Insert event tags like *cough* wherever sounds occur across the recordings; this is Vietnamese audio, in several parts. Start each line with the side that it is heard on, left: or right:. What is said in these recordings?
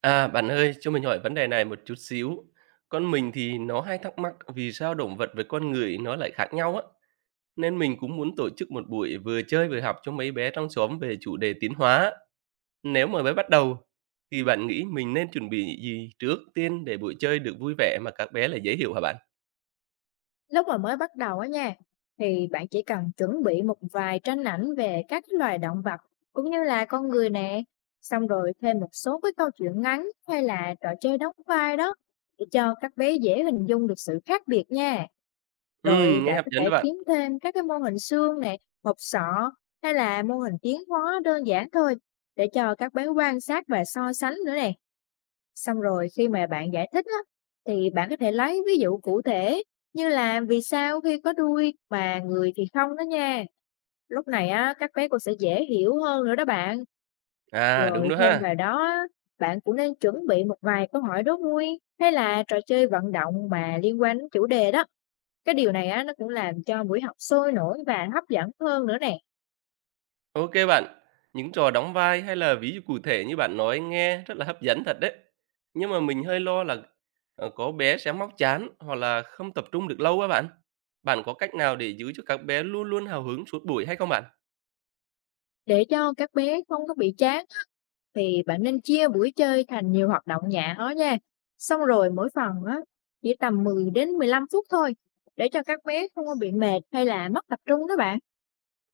right: À, bạn ơi, cho mình hỏi vấn đề này một chút xíu. Con mình thì nó hay thắc mắc vì sao động vật với con người nó lại khác nhau á. Nên mình cũng muốn tổ chức một buổi vừa chơi vừa học cho mấy bé trong xóm về chủ đề tiến hóa. Nếu mà mới bắt đầu, thì bạn nghĩ mình nên chuẩn bị gì trước tiên để buổi chơi được vui vẻ mà các bé lại dễ hiểu hả bạn?
left: Lúc mà mới bắt đầu á nha, thì bạn chỉ cần chuẩn bị một vài tranh ảnh về các cái loài động vật cũng như là con người nè, xong rồi thêm một số cái câu chuyện ngắn hay là trò chơi đóng vai đó để cho các bé dễ hình dung được sự khác biệt nha.
right: Ừ,
left: Rồi
right: nghe
left: bạn
right: hấp
left: có
right: dẫn đó
left: thể
right: bạn.
left: kiếm thêm các cái mô hình xương nè, hộp sọ hay là mô hình tiến hóa đơn giản thôi để cho các bé quan sát và so sánh nữa nè. Xong rồi khi mà bạn giải thích á, thì bạn có thể lấy ví dụ cụ thể như là vì sao khi có đuôi mà người thì không đó nha. Lúc này á, các bé cũng sẽ dễ hiểu hơn nữa đó bạn.
right: À, đúng
left: Rồi
right: đó
left: thêm
right: ha.
left: vào đó, á, bạn cũng nên chuẩn bị một vài câu hỏi đố vui hay là trò chơi vận động mà liên quan đến chủ đề đó. Cái điều này á, nó cũng làm cho buổi học sôi nổi và hấp dẫn hơn nữa nè.
right: OK bạn, những trò đóng vai hay là ví dụ cụ thể như bạn nói nghe rất là hấp dẫn thật đấy. Nhưng mà mình hơi lo là, có bé sẽ móc chán hoặc là không tập trung được lâu á bạn. Bạn có cách nào để giữ cho các bé luôn luôn hào hứng suốt buổi hay không bạn?
left: Để cho các bé không có bị chán thì bạn nên chia buổi chơi thành nhiều hoạt động nhẹ đó nha. Xong rồi mỗi phần á, chỉ tầm 10 đến 15 phút thôi để cho các bé không có bị mệt hay là mất tập trung đó bạn.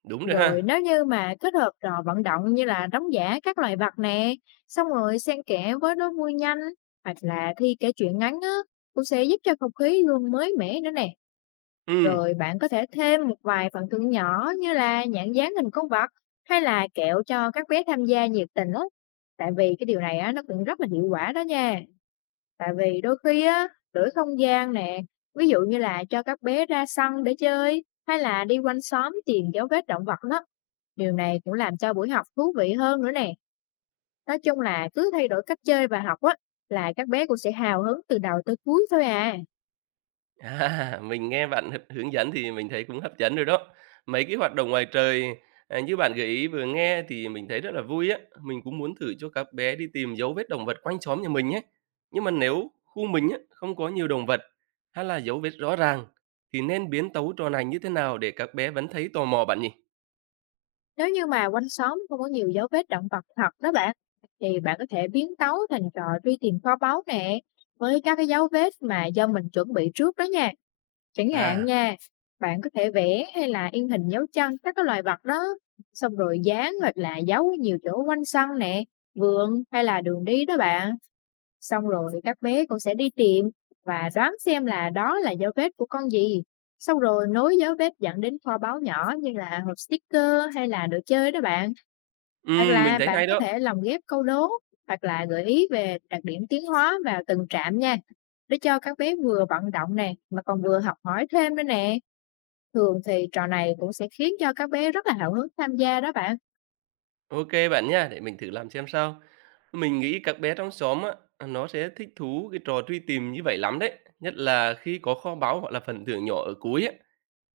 right: Đúng rồi
left: Rồi
right: ha.
left: nếu như mà kết hợp trò vận động như là đóng giả các loài vật nè, xong rồi xen kẽ với đố vui nhanh hoặc là thi kể chuyện ngắn á, cũng sẽ giúp cho không khí luôn mới mẻ nữa nè.
right: Ừ.
left: Rồi bạn có thể thêm một vài phần thưởng nhỏ như là nhãn dán hình con vật hay là kẹo cho các bé tham gia nhiệt tình á. Tại vì cái điều này á, nó cũng rất là hiệu quả đó nha. Tại vì đôi khi á, đổi không gian nè, ví dụ như là cho các bé ra sân để chơi hay là đi quanh xóm tìm dấu vết động vật đó. Điều này cũng làm cho buổi học thú vị hơn nữa nè. Nói chung là cứ thay đổi cách chơi và học á, là các bé cũng sẽ hào hứng từ đầu tới cuối thôi à.
right: À, mình nghe bạn hướng dẫn thì mình thấy cũng hấp dẫn rồi đó. Mấy cái hoạt động ngoài trời, như bạn gợi ý vừa nghe thì mình thấy rất là vui á. Mình cũng muốn thử cho các bé đi tìm dấu vết động vật quanh xóm nhà mình nhé. Nhưng mà nếu khu mình á, không có nhiều động vật hay là dấu vết rõ ràng thì nên biến tấu trò này như thế nào để các bé vẫn thấy tò mò bạn nhỉ?
left: Nếu như mà quanh xóm không có nhiều dấu vết động vật thật đó bạn, thì bạn có thể biến tấu thành trò truy tìm kho báu nè, với các cái dấu vết mà do mình chuẩn bị trước đó nha. Chẳng hạn
right: À,
left: nha, bạn có thể vẽ hay là in hình dấu chân các cái loài vật đó, xong rồi dán hoặc là dấu ở nhiều chỗ quanh sân nè, vườn hay là đường đi đó bạn. Xong rồi các bé cũng sẽ đi tìm và đoán xem là đó là dấu vết của con gì. Xong rồi nối dấu vết dẫn đến kho báu nhỏ như là hộp sticker hay là đồ chơi đó bạn. Hoặc
right: mình
left: là
right: thấy
left: bạn
right: hay
left: có
right: đó.
left: thể lồng ghép câu đố hoặc là gợi ý về đặc điểm tiến hóa vào từng trạm nha. Để cho các bé vừa vận động nè mà còn vừa học hỏi thêm nữa nè. Thường thì trò này cũng sẽ khiến cho các bé rất là hào hứng tham gia đó bạn.
right: OK bạn nha, để mình thử làm xem sao. Mình nghĩ các bé trong xóm á, nó sẽ thích thú cái trò truy tìm như vậy lắm đấy, nhất là khi có kho báu hoặc là phần thưởng nhỏ ở cuối á.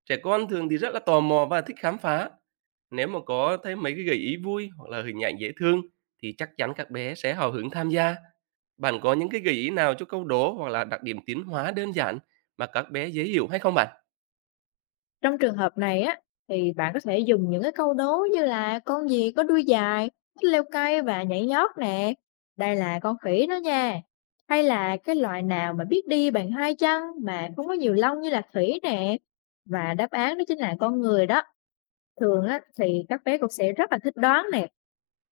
right: Trẻ con thường thì rất là tò mò và thích khám phá. Nếu mà có thấy mấy cái gợi ý vui hoặc là hình ảnh dễ thương thì chắc chắn các bé sẽ hào hứng tham gia. Bạn có những cái gợi ý nào cho câu đố hoặc là đặc điểm tiến hóa đơn giản mà các bé dễ hiểu hay không bạn?
left: Trong trường hợp này á, thì bạn có thể dùng những cái câu đố như là: con gì có đuôi dài, thích leo cây và nhảy nhót nè? Đây là con khỉ đó nha. Hay là cái loài nào mà biết đi bằng hai chân mà không có nhiều lông như là khỉ nè? Và đáp án đó chính là con người đó. Thường á, thì các bé cũng sẽ rất là thích đoán nè.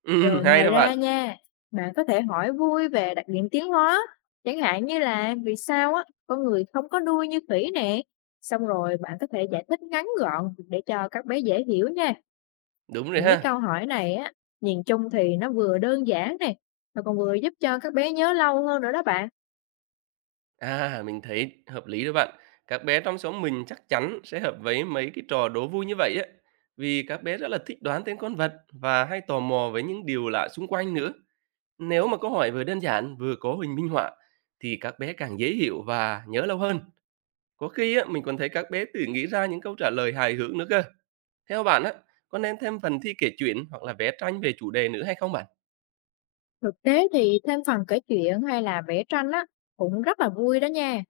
right: *laughs*
left: Rồi
right: Hay
left: ngoài
right: đó bạn,
left: ra nha, bạn có thể hỏi vui về đặc điểm tiến hóa, chẳng hạn như là vì sao á con người không có đuôi như khỉ nè. Xong rồi bạn có thể giải thích ngắn gọn để cho các bé dễ hiểu nha.
right: đúng rồi
left: Những cái
right: ha.
left: câu hỏi này á, nhìn chung thì nó vừa đơn giản này mà còn vừa giúp cho các bé nhớ lâu hơn nữa đó bạn.
right: À, mình thấy hợp lý đó bạn. Các bé trong xóm mình chắc chắn sẽ hợp với mấy cái trò đố vui như vậy ấy. Vì các bé rất là thích đoán tên con vật và hay tò mò với những điều lạ xung quanh nữa. Nếu mà câu hỏi vừa đơn giản vừa có hình minh họa thì các bé càng dễ hiểu và nhớ lâu hơn. Có khi á, mình còn thấy các bé tự nghĩ ra những câu trả lời hài hước nữa cơ. Theo bạn á, có nên thêm phần thi kể chuyện hoặc là vẽ tranh về chủ đề nữa hay không bạn?
left: Thực tế thì thêm phần kể chuyện hay là vẽ tranh á cũng rất là vui đó nha.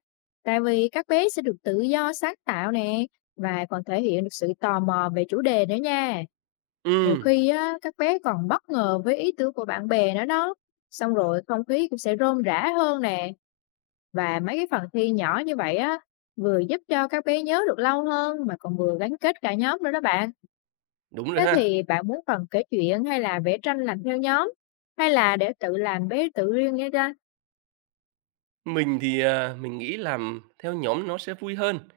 left: Tại vì các bé sẽ được tự do sáng tạo nè và còn thể hiện được sự tò mò về chủ đề nữa nha. Nhiều
right: Ừ,
left: khi á, các bé còn bất ngờ với ý tưởng của bạn bè nữa đó. Xong rồi không khí cũng sẽ rôm rã hơn nè. Và mấy cái phần thi nhỏ như vậy á vừa giúp cho các bé nhớ được lâu hơn mà còn vừa gắn kết cả nhóm nữa đó bạn.
right: đúng rồi
left: Thế
right: ha.
left: thì bạn muốn phần kể chuyện hay là vẽ tranh làm theo nhóm? Hay là để tự làm bé tự riêng nghe ra?
right: Mình thì, mình nghĩ làm theo nhóm nó sẽ vui hơn,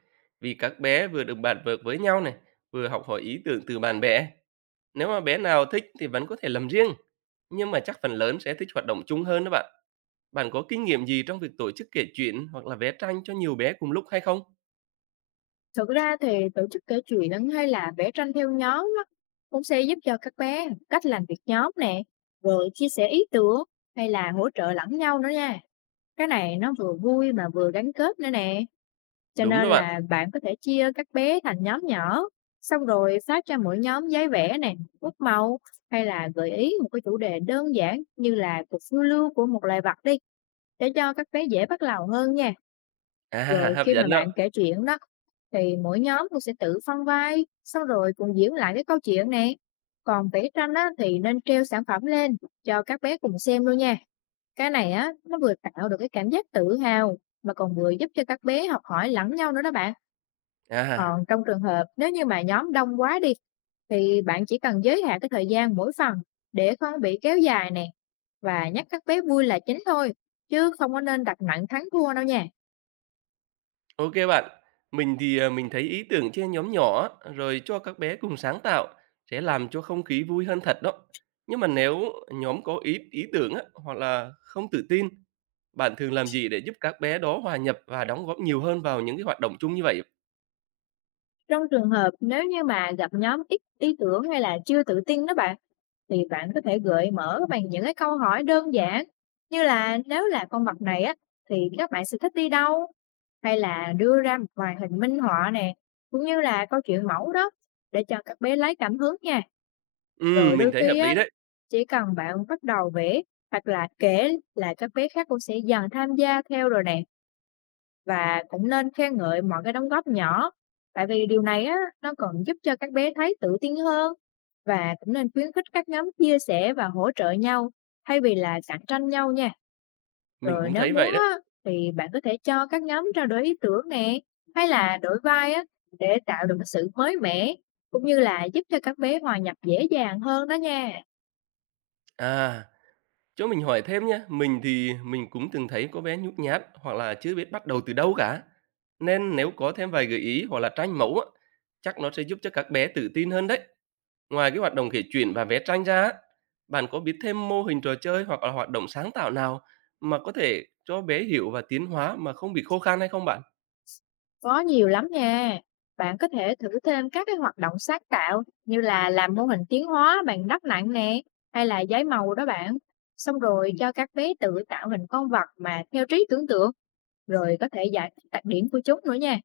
right: vì các bé vừa được bàn việc với nhau này, vừa học hỏi ý tưởng từ bạn bè. Nếu mà bé nào thích thì vẫn có thể làm riêng, nhưng mà chắc phần lớn sẽ thích hoạt động chung hơn đó bạn. Bạn có kinh nghiệm gì trong việc tổ chức kể chuyện hoặc là vẽ tranh cho nhiều bé cùng lúc hay không?
left: Thực ra thì tổ chức kể chuyện hay là vẽ tranh theo nhóm á, cũng sẽ giúp cho các bé cách làm việc nhóm nè, rồi chia sẻ ý tưởng hay là hỗ trợ lẫn nhau nữa nha. Cái này nó vừa vui mà vừa gắn kết nữa nè. Cho
right: Đúng
left: nên
right: đó bạn.
left: là bạn có thể chia các bé thành nhóm nhỏ, xong rồi phát cho mỗi nhóm giấy vẽ nè, bút màu, hay là gợi ý một cái chủ đề đơn giản như là cuộc phiêu lưu của một loài vật đi. Để cho các bé dễ bắt đầu hơn nha.
right: À, *laughs*
left: Rồi
right: hấp
left: khi mà
right: dẫn đó.
left: bạn kể chuyện đó, thì mỗi nhóm cũng sẽ tự phân vai, xong rồi cùng diễn lại cái câu chuyện này. Còn vẽ tranh á, thì nên treo sản phẩm lên cho các bé cùng xem luôn nha. Cái này á, nó vừa tạo được cái cảm giác tự hào mà còn vừa giúp cho các bé học hỏi lẫn nhau nữa đó bạn.
right: À.
left: Còn trong trường hợp nếu như mà nhóm đông quá đi thì bạn chỉ cần giới hạn cái thời gian mỗi phần để không bị kéo dài nè, và nhắc các bé vui là chính thôi, chứ không có nên đặt nặng thắng thua đâu nha.
right: OK bạn. Mình thì, mình thấy ý tưởng chia nhóm nhỏ rồi cho các bé cùng sáng tạo sẽ làm cho không khí vui hơn thật đó. Nhưng mà nếu nhóm có ít ý tưởng á, hoặc là không tự tin, bạn thường làm gì để giúp các bé đó hòa nhập và đóng góp nhiều hơn vào những cái hoạt động chung như vậy?
left: Trong trường hợp nếu như mà gặp nhóm ít ý tưởng hay là chưa tự tin đó bạn, thì bạn có thể gợi mở bằng những cái câu hỏi đơn giản như là: nếu là con vật này á thì các bạn sẽ thích đi đâu? Hay là đưa ra một vài hình minh họa nè, cũng như là câu chuyện mẫu đó để cho các bé lấy cảm hứng nha. Rồi
right: Mình
left: đôi
right: thấy hợp
left: khi
right: lý
left: á,
right: đấy,
left: chỉ cần bạn bắt đầu vẽ hoặc là kể là các bé khác cũng sẽ dần tham gia theo rồi nè. Và cũng nên khen ngợi mọi cái đóng góp nhỏ, tại vì điều này á, nó còn giúp cho các bé thấy tự tin hơn. Và cũng nên khuyến khích các nhóm chia sẻ và hỗ trợ nhau, thay vì là cạnh tranh nhau nha.
right: mình
left: Rồi
right: cũng
left: nếu
right: thấy
left: muốn
right: vậy đó.
left: á, thì bạn có thể cho các nhóm trao đổi ý tưởng nè, hay là đổi vai á, để tạo được cái sự mới mẻ, cũng như là giúp cho các bé hòa nhập dễ dàng hơn đó nha.
right: À. Cho mình hỏi thêm nhé mình thì mình cũng từng thấy có bé nhút nhát hoặc là chưa biết bắt đầu từ đâu cả. Nên nếu có thêm vài gợi ý hoặc là tranh mẫu á, chắc nó sẽ giúp cho các bé tự tin hơn đấy. Ngoài cái hoạt động kể chuyện và vẽ tranh ra, á, bạn có biết thêm mô hình trò chơi hoặc là hoạt động sáng tạo nào mà có thể cho bé hiểu và tiến hóa mà không bị khô khan hay không bạn?
left: Có nhiều lắm nha. Bạn có thể thử thêm các cái hoạt động sáng tạo như là làm mô hình tiến hóa bằng đất nặng nè, hay là giấy màu đó bạn. Xong rồi cho các bé tự tạo hình con vật mà theo trí tưởng tượng, rồi có thể giải thích đặc điểm của chúng nữa nha.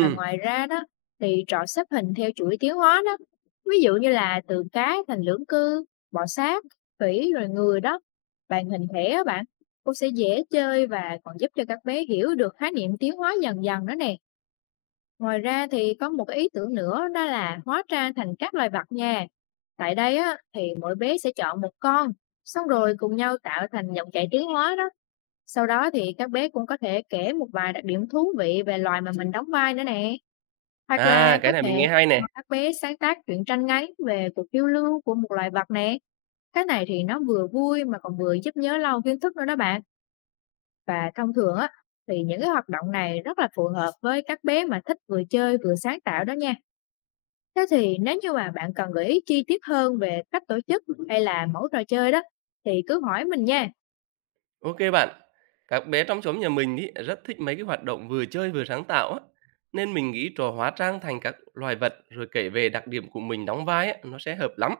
left: Và ngoài ra đó, thì trò xếp hình theo chuỗi tiến hóa đó. Ví dụ như là từ cá thành lưỡng cư, bò sát, khỉ rồi người đó. Bạn hình thể á bạn, cũng sẽ dễ chơi và còn giúp cho các bé hiểu được khái niệm tiến hóa dần dần nữa nè. Ngoài ra thì có một cái ý tưởng nữa đó là hóa trang thành các loài vật nha. Tại đây á, thì mỗi bé sẽ chọn một con, xong rồi cùng nhau tạo thành dòng chảy tiến hóa đó. Sau đó thì các bé cũng có thể kể một vài đặc điểm thú vị về loài mà mình đóng vai nữa nè. Hoặc là
right: à
left: có
right: cái này mình
left: thể
right: nghe hay nè.
left: mời các bé sáng tác truyện tranh ngắn về cuộc phiêu lưu của một loài vật nè. Cái này thì nó vừa vui mà còn vừa giúp nhớ lâu kiến thức nữa đó bạn. Và thông thường á, thì những cái hoạt động này rất là phù hợp với các bé mà thích vừa chơi vừa sáng tạo đó nha. Thế thì nếu như mà bạn cần gợi ý chi tiết hơn về cách tổ chức hay là mẫu trò chơi đó, thì cứ hỏi mình nha.
right: OK bạn. Các bé trong xóm nhà mình ấy rất thích mấy cái hoạt động vừa chơi vừa sáng tạo á. Nên mình nghĩ trò hóa trang thành các loài vật rồi kể về đặc điểm của mình đóng vai á, nó sẽ hợp lắm.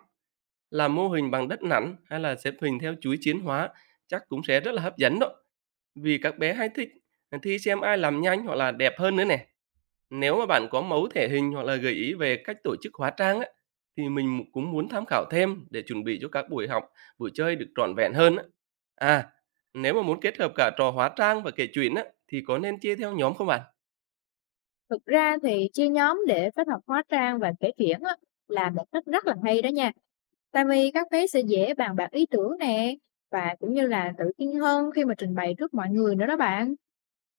right: Làm mô hình bằng đất nặn hay là xếp hình theo chuỗi chiến hóa chắc cũng sẽ rất là hấp dẫn đó. Vì các bé hay thích thi xem ai làm nhanh hoặc là đẹp hơn nữa nè. Nếu mà bạn có mẫu thể hình hoặc là gợi ý về cách tổ chức hóa trang á, thì mình cũng muốn tham khảo thêm để chuẩn bị cho các buổi học, buổi chơi được trọn vẹn hơn á. À, nếu mà muốn kết hợp cả trò hóa trang và kể chuyện á, thì có nên chia theo nhóm không bạn?
left: Thực ra thì chia nhóm để kết hợp hóa trang và kể chuyện á, là một cách rất là hay đó nha. Tại vì các bé sẽ dễ bàn bạc ý tưởng nè, và cũng như là tự tin hơn khi mà trình bày trước mọi người nữa đó bạn.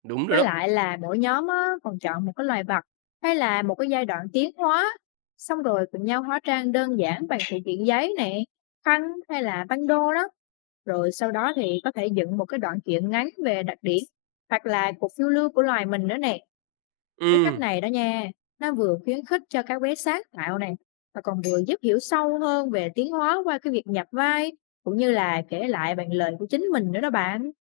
right: Đúng rồi
left: Với
right: đó.
left: lại là mỗi nhóm á, còn chọn một cái loài vật hay là một cái giai đoạn tiến hóa, xong rồi cùng nhau hóa trang đơn giản bằng phụ kiện giấy nè, khăn hay là băng đô đó. Rồi sau đó thì có thể dựng một cái đoạn truyện ngắn về đặc điểm hoặc là cuộc phiêu lưu của loài mình nữa nè. Cái cách
right: Ừ,
left: này đó nha, nó vừa khuyến khích cho các bé sáng tạo này, và còn vừa giúp hiểu sâu hơn về tiến hóa qua cái việc nhập vai, cũng như là kể lại bằng lời của chính mình nữa đó bạn.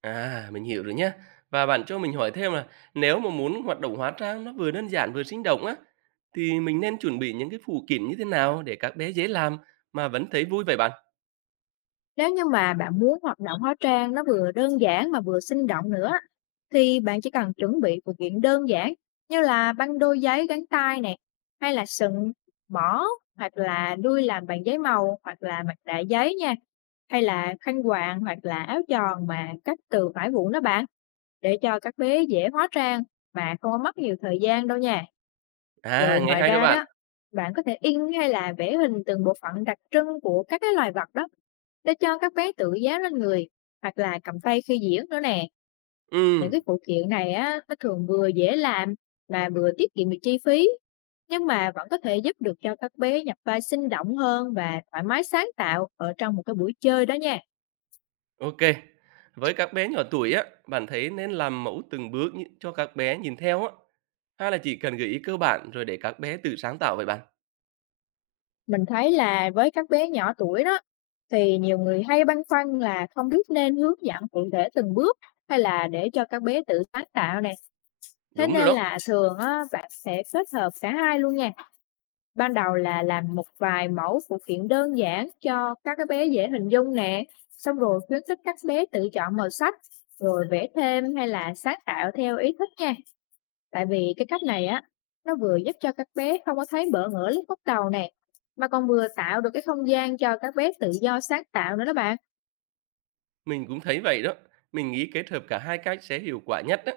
right: à mình hiểu rồi nhé. Và bạn cho mình hỏi thêm là nếu mà muốn hoạt động hóa trang nó vừa đơn giản vừa sinh động á, thì mình nên chuẩn bị những cái phụ kiện như thế nào để các bé dễ làm mà vẫn thấy vui vậy bạn?
left: Nếu như mà bạn muốn hoạt động hóa trang nó vừa đơn giản mà vừa sinh động nữa, thì bạn chỉ cần chuẩn bị phụ kiện đơn giản như là băng đôi giấy gắn tay nè, hay là sừng, mỏ, hoặc là đuôi làm bằng giấy màu, hoặc là mặt nạ giấy nha, hay là khăn quàng, hoặc là áo tròn mà cắt từ vải vụn đó bạn, để cho các bé dễ hóa trang mà không có mất nhiều thời gian đâu nha. Rồi
right: À, nghe
left: ngoài
right: hay đó
left: ra
right: bạn.
left: đó, bạn có thể in hay là vẽ hình từng bộ phận đặc trưng của các cái loài vật đó, để cho các bé tự dán lên người hoặc là cầm tay khi diễn nữa nè.
right: Ừ.
left: Những cái phụ kiện này á, nó thường vừa dễ làm mà vừa tiết kiệm được chi phí, nhưng mà vẫn có thể giúp được cho các bé nhập vai sinh động hơn và thoải mái sáng tạo ở trong một cái buổi chơi đó nha.
right: OK. Với các bé nhỏ tuổi á, bạn thấy nên làm mẫu từng bước như cho các bé nhìn theo á, hay là chỉ cần gợi ý cơ bản rồi để các bé tự sáng tạo vậy bạn?
left: Mình thấy là với các bé nhỏ tuổi đó, thì nhiều người hay băn khoăn là không biết nên hướng dẫn cụ thể từng bước, hay là để cho các bé tự sáng tạo nè. Thế
right: Đúng rồi
left: nên
right: đó,
left: là thường á, bạn sẽ kết hợp cả hai luôn nha. Ban đầu là làm một vài mẫu phụ kiện đơn giản cho các cái bé dễ hình dung nè, xong rồi khuyến khích các bé tự chọn màu sắc, rồi vẽ thêm hay là sáng tạo theo ý thích nha. Tại vì cái cách này á, nó vừa giúp cho các bé không có thấy bỡ ngỡ lúc bắt đầu nè, mà còn vừa tạo được cái không gian cho các bé tự do sáng tạo nữa đó bạn.
right: mình cũng thấy vậy đó. Mình nghĩ kết hợp cả hai cách sẽ hiệu quả nhất á.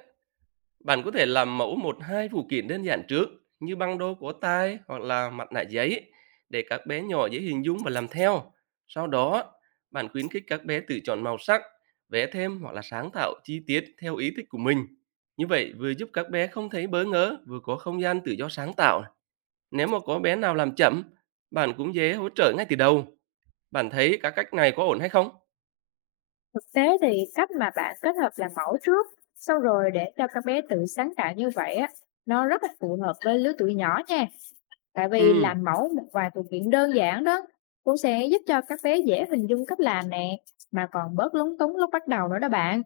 right: Bạn có thể làm mẫu một hai phụ kiện đơn giản trước như băng đô cổ tay hoặc là mặt nạ giấy để các bé nhỏ dễ hình dung và làm theo. Sau đó, bạn khuyến khích các bé tự chọn màu sắc, vẽ thêm hoặc là sáng tạo chi tiết theo ý thích của mình. Như vậy vừa giúp các bé không thấy bỡ ngỡ, vừa có không gian tự do sáng tạo. Nếu mà có bé nào làm chậm, bạn cũng dễ hỗ trợ ngay từ đầu. Bạn thấy các cách này có ổn hay không?
left: Thực tế thì cách mà bạn kết hợp làm mẫu trước, sau rồi để cho các bé tự sáng tạo như vậy á, nó rất là phù hợp với lứa tuổi nhỏ nha. Tại vì
right: Ừ,
left: làm mẫu một vài phụ kiện đơn giản đó cũng sẽ giúp cho các bé dễ hình dung cách làm nè, mà còn bớt lúng túng lúc bắt đầu nữa đó bạn.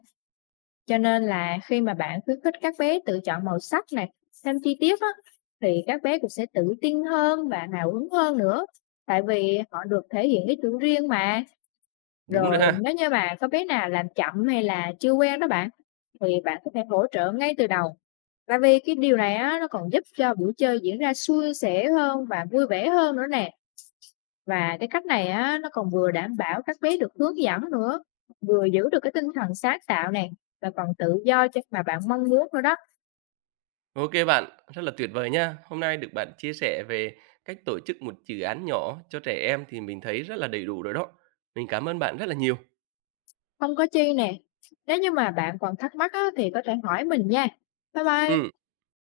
left: Cho nên là khi mà bạn khuyến khích các bé tự chọn màu sắc này, thêm chi tiết á, thì các bé cũng sẽ tự tin hơn và hào hứng hơn nữa. Tại vì họ được thể hiện ý tưởng riêng mà.
right: đúng rồi
left: Rồi
right: ha.
left: nếu như mà có bé nào làm chậm hay là chưa quen đó bạn, thì bạn có thể hỗ trợ ngay từ đầu. Tại vì cái điều này á, nó còn giúp cho buổi chơi diễn ra suôn sẻ hơn và vui vẻ hơn nữa nè. Và cái cách này á, nó còn vừa đảm bảo các bé được hướng dẫn nữa, vừa giữ được cái tinh thần sáng tạo nè, và còn tự do cho mà bạn mong muốn nữa đó,
right: OK bạn, rất là tuyệt vời nha. Hôm nay được bạn chia sẻ về cách tổ chức một dự án nhỏ cho trẻ em thì mình thấy rất là đầy đủ rồi đó. Mình cảm ơn bạn rất là nhiều.
left: không có chi nè. Nếu như mà bạn còn thắc mắc á, thì có thể hỏi mình nha. Bye bye.
right: Ừm.